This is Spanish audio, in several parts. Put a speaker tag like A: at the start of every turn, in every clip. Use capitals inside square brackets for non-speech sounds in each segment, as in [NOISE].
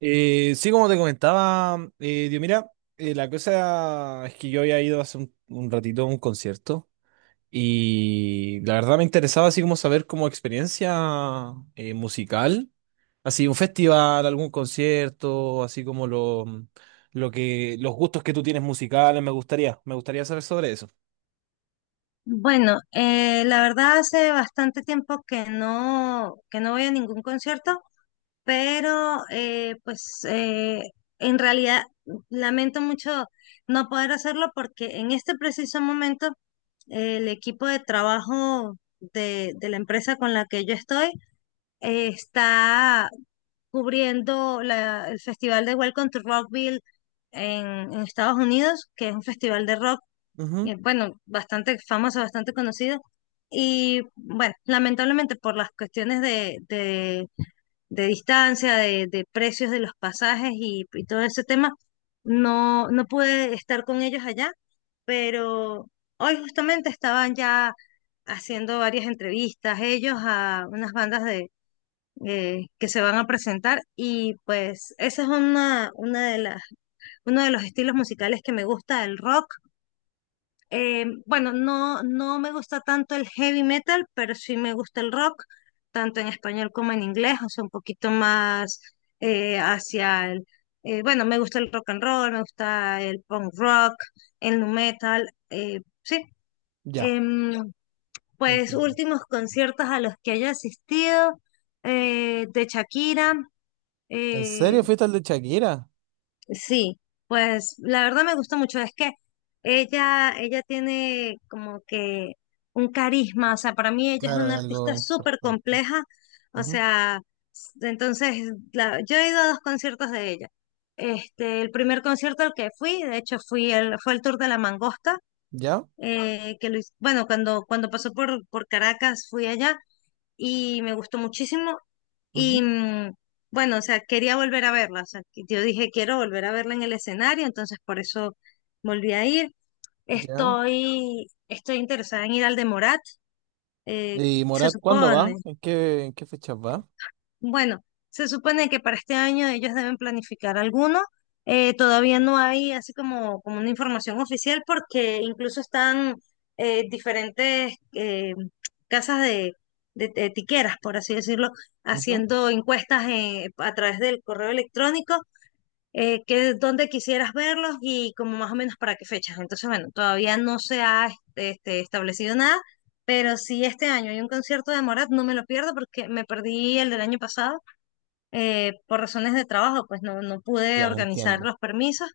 A: Sí, como te comentaba, Dios, mira, la cosa es que yo había ido hace un ratito a un concierto y la verdad me interesaba así como saber como experiencia musical, así un festival, algún concierto, así como los gustos que tú tienes musicales, me gustaría saber sobre eso.
B: Bueno, la verdad hace bastante tiempo que no voy a ningún concierto, pero eh, en realidad lamento mucho no poder hacerlo porque en este preciso momento el equipo de trabajo de la empresa con la que yo estoy está cubriendo el festival de Welcome to Rockville en Estados Unidos, que es un festival de rock
A: Ujú.
B: bueno, bastante famoso, bastante conocido. Y bueno, lamentablemente por las cuestiones de distancia, de precios de los pasajes y todo ese tema, no pude estar con ellos allá, pero hoy justamente estaban ya haciendo varias entrevistas ellos a unas bandas de, que se van a presentar y pues ese es una de las, uno de los estilos musicales que me gusta, el rock. Bueno, no me gusta tanto el heavy metal, pero sí me gusta el rock, tanto en español como en inglés, o sea, un poquito más eh, hacia el, bueno, me gusta el rock and roll, me gusta el punk rock, el nu metal, sí.
A: Ya,
B: Em, pues
A: entiendo.
B: últimos conciertos a los que haya asistido, de Shakira.
A: ¿En
B: eh,
A: serio fuiste al de Shakira?
B: Sí, pues la verdad me gusta mucho. Es que ella tiene como que un carisma. O sea, para mí ella es
A: Claro,
B: una
A: es algo
B: artista súper
A: importante.
B: compleja. O
A: Ujú.
B: sea, entonces yo he ido a dos conciertos de ella. Este, el primer concierto al que fui, de hecho, fue el tour de La Mangosta,
A: ¿Ya?
B: bueno, cuando pasó por Caracas fui allá y me gustó muchísimo. Y
A: Ujú.
B: bueno, o sea, quería volver a verla. O sea, que yo dije, quiero volver a verla en el escenario, entonces por eso volví a ir.
A: ¿Ya?
B: Estoy interesada en ir al de Morat, eh,
A: ¿Y
B: se
A: Morat cuándo
B: supone.
A: va? ¿En qué fechas va?
B: Bueno, se supone que para este año ellos deben planificar alguno. Todavía no hay así como, como una información oficial porque incluso están diferentes casas de, de tiqueras, por así decirlo,
A: Ujú.
B: haciendo encuestas a través del correo electrónico, que dónde quisieras verlos y como más o menos para qué fechas. Entonces, bueno, todavía no se ha establecido nada, pero si este año hay un concierto de Morat, no me lo pierdo porque me perdí el del año pasado por razones de trabajo, pues no pude
A: Ya,
B: organizar
A: entiendo.
B: los permisos,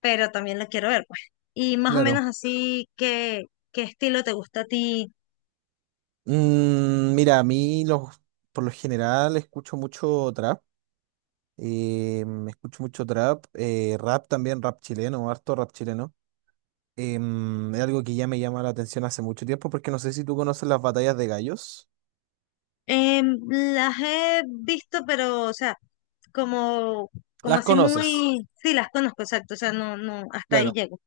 B: pero también la quiero ver, pues. Y más o
A: Claro.
B: menos así, ¿qué, qué estilo te gusta a ti?
A: Mira, por lo general escucho mucho trap. Escucho mucho trap. Rap también, rap chileno, harto rap chileno. Es algo que ya me llama la atención hace mucho tiempo porque no sé si tú conoces las batallas de gallos.
B: Em, las he visto, pero, o sea, como, como
A: Las
B: así
A: conoces.
B: muy, sí, las conozco, exacto, o sea, no, hasta ahí
A: Claro,
B: llego.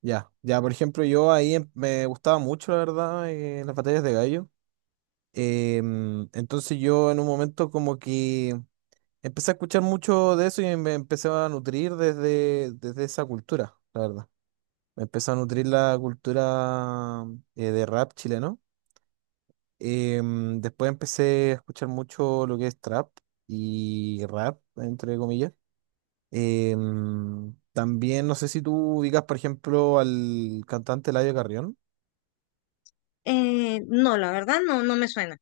A: ya, ya, por ejemplo, yo ahí me gustaba mucho, la verdad, las batallas de gallo. Entonces yo en un momento como que empecé a escuchar mucho de eso y me empecé a nutrir desde esa cultura, la verdad. Me empezó a nutrir la cultura de rap chileno. Después empecé a escuchar mucho lo que es trap y rap, entre comillas. También no sé si tú ubicas, por ejemplo, al cantante Eladio Carrión.
B: No, la verdad, no me suena.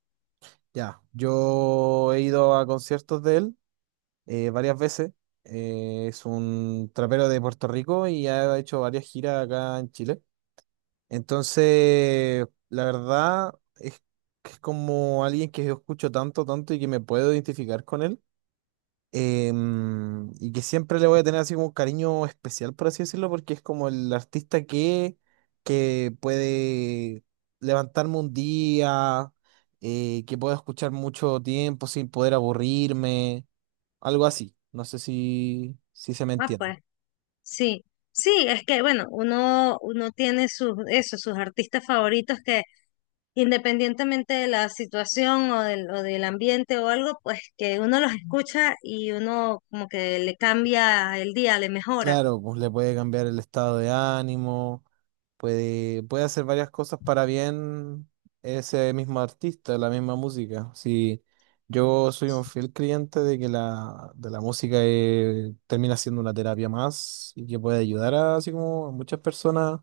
A: Ya, yo he ido a conciertos de él varias veces. Es un trapero de Puerto Rico y ha hecho varias giras acá en Chile. Entonces, la verdad es que es como alguien que yo escucho tanto, tanto y que me puedo identificar con él. Y que siempre le voy a tener así como un cariño especial, por así decirlo, porque es como el artista que puede levantarme un día, que puedo escuchar mucho tiempo sin poder aburrirme, algo así. No sé si, si se me
B: Ah,
A: entiende.
B: pues, sí. Sí, es que, bueno, uno tiene sus, eso, sus artistas favoritos que independientemente de la situación o del ambiente o algo, pues que uno los escucha y uno como que le cambia el día, le mejora.
A: Claro, pues le puede cambiar el estado de ánimo, puede hacer varias cosas para bien ese mismo artista, la misma música. Sí, yo soy un fiel creyente de la música termina siendo una terapia más y que puede ayudar a, así como a muchas personas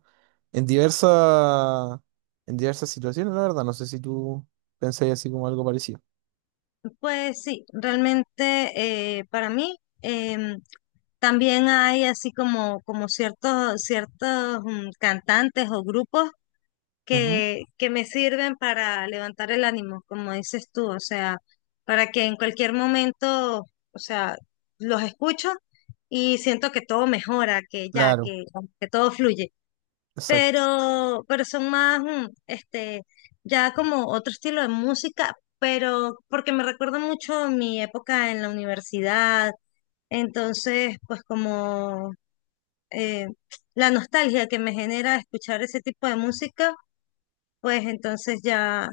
A: en diversas, en diversas situaciones, la verdad. No sé si tú pensáis así como algo parecido.
B: Pues sí, realmente para mí también hay así como, como ciertos cantantes o grupos
A: Ujú.
B: que me sirven para levantar el ánimo, como dices tú, o sea, para que en cualquier momento, o sea, los escucho y siento que todo mejora, que ya,
A: Claro,
B: que todo fluye.
A: exacto.
B: Pero son más, ya como otro estilo de música, pero porque me recuerda mucho mi época en la universidad, entonces, pues como eh, la nostalgia que me genera escuchar ese tipo de música pues entonces ya,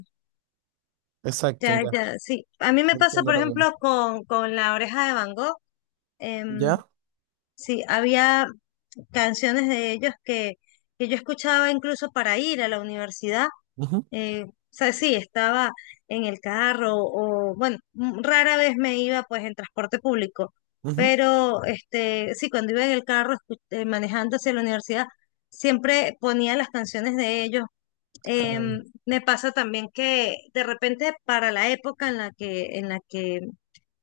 A: Exacto,
B: ya,
A: ya.
B: ya, sí. A mí me pasa,
A: Entiendo
B: por
A: lo que...
B: ejemplo, con La Oreja de Van Gogh. em,
A: ¿Ya?
B: sí, había canciones de ellos que yo escuchaba incluso para ir a la universidad.
A: Ujú,
B: O sea, sí, estaba en el carro o, bueno, rara vez me iba pues en transporte público,
A: ujú.
B: pero este, sí, cuando iba en el carro manejando hacia la universidad, siempre ponía las canciones de ellos.
A: Ah,
B: Me pasa también que de repente para la época en la que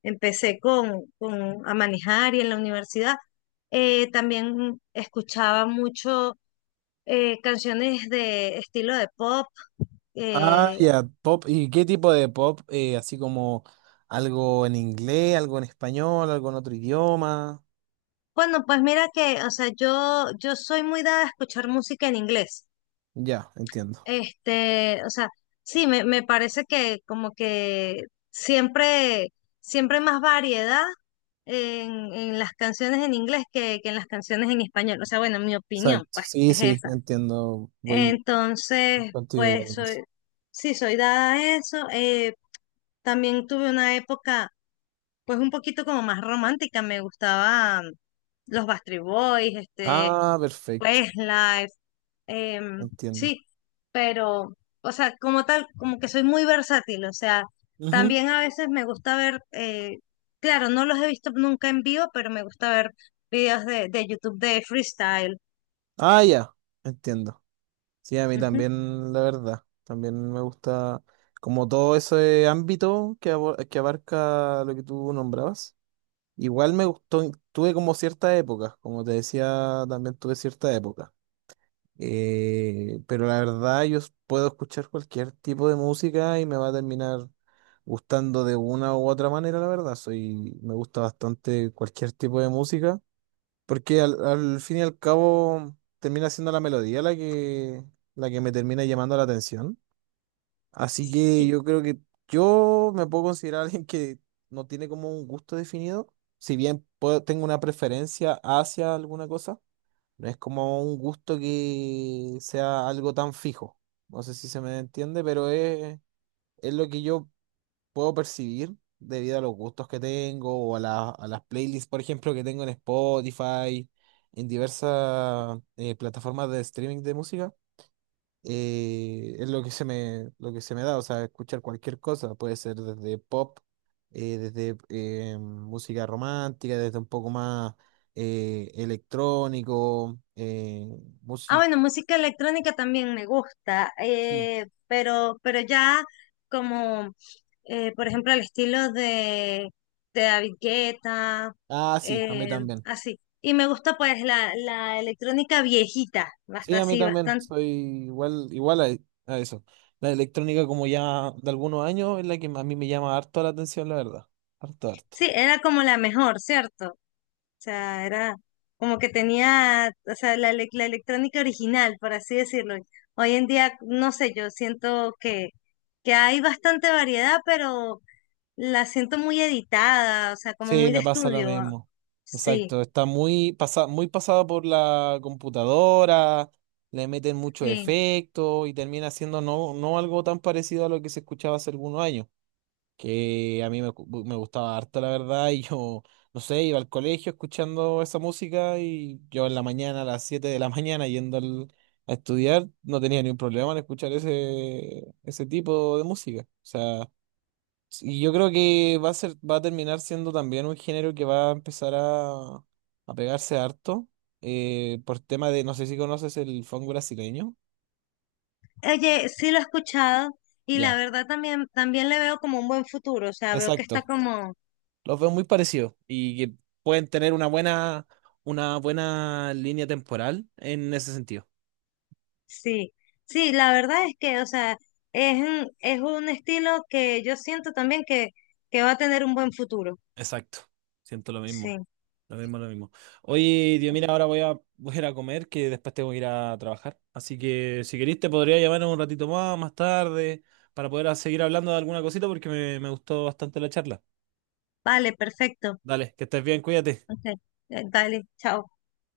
B: empecé a manejar y en la universidad, también escuchaba mucho canciones de estilo de pop.
A: ah,
B: eh,
A: ya, pop. ¿Y qué tipo de pop? Así como algo en inglés, algo en español, algo en otro idioma.
B: bueno, pues mira que, o sea, yo soy muy dada a escuchar música en inglés.
A: Ya, entiendo.
B: Este, o sea, sí, me parece que como que siempre, siempre hay más variedad en las canciones en inglés que en las canciones en español. O sea, bueno, mi opinión,
A: Exacto.
B: pues,
A: Sí,
B: es
A: sí,
B: esa.
A: entiendo. Voy
B: Entonces,
A: contigo igual
B: pues,
A: en eso.
B: soy, sí, soy dada a eso. También tuve una época, pues, un poquito como más romántica. Me gustaba los Backstreet Boys, este,
A: Ah, perfecto.
B: Live,
A: Entiendo.
B: sí, pero, o sea, como tal, como que soy muy versátil, o sea,
A: Ujú.
B: también a veces me gusta ver, claro, no los he visto nunca en vivo, pero me gusta ver videos de YouTube de freestyle.
A: Ah, ya, entiendo. Sí, a mí
B: Ujú.
A: también, la verdad. También me gusta como todo ese ámbito que abarca lo que tú nombrabas. Igual me gustó, tuve como cierta época como te decía, también tuve cierta época. Pero la verdad yo puedo escuchar cualquier tipo de música y me va a terminar gustando de una u otra manera, la verdad. Me gusta bastante cualquier tipo de música, porque al fin y al cabo termina siendo la melodía la que me termina llamando la atención. Así que
B: Sí.
A: yo creo que yo me puedo considerar [LAUGHS] alguien que no tiene como un gusto definido, si bien tengo una preferencia hacia alguna cosa, no es como un gusto que sea algo tan fijo. No sé si se me entiende, pero es lo que yo puedo percibir debido a los gustos que tengo a las playlists, por ejemplo, que tengo en Spotify, en diversas plataformas de streaming de música, es lo que lo que se me da, o sea, escuchar cualquier cosa, puede ser desde pop, desde música romántica, desde un poco más electrónico,
B: Ah,
A: música.
B: bueno, música electrónica también me gusta,
A: Sí.
B: pero ya como, por ejemplo, el estilo de David Guetta,
A: Ah, sí, a mí
B: eh,
A: también.
B: así. Y me gusta pues la electrónica viejita,
A: Sí,
B: basta
A: a mí
B: así,
A: también,
B: bastante.
A: soy igual, a eso. La electrónica como ya de algunos años es la que a mí me llama harto la atención, la verdad. Harto, harto.
B: Sí, era como la mejor, ¿cierto? O sea, era como que tenía, o sea, la electrónica original, por así decirlo. Hoy en día, no sé, yo siento que hay bastante variedad, pero la siento muy editada, o sea, como
A: Sí,
B: muy de
A: me pasa lo
B: estudio.
A: mismo.
B: Sí,
A: Exacto, muy pasado por la computadora, le meten mucho
B: sí.
A: efecto y termina siendo no algo tan parecido a lo que se escuchaba hace algunos años, que a mí me gustaba harto, la verdad, y yo, no sé, iba al colegio escuchando esa música y yo en la mañana, a las 7 de la [LAUGHS] mañana, a estudiar, no tenía ningún problema en escuchar ese tipo de música. O sea... Y yo creo que va a ser, va a terminar siendo también un género que va a empezar a pegarse harto, por tema de, no sé si conoces el funk brasileño.
B: Oye, sí lo he escuchado y la
A: Ya,
B: verdad también, también le veo como un buen futuro, o sea, veo que está
A: exacto.
B: como,
A: Los veo muy parecidos y que pueden tener una buena línea temporal en ese sentido.
B: sí, sí, la verdad es que, o sea, es un estilo que yo siento también que va a tener un buen futuro.
A: Exacto, siento lo
B: Sí,
A: mismo. Lo mismo, lo mismo. Oye, Dios, mira, ahora voy a ir a comer, que después tengo que ir a trabajar. Así que si querés te podría llamar un ratito más tarde, para poder seguir hablando de alguna cosita, porque me gustó bastante la charla.
B: vale, perfecto.
A: Dale, que estés bien, cuídate.
B: Ok, dale, chao.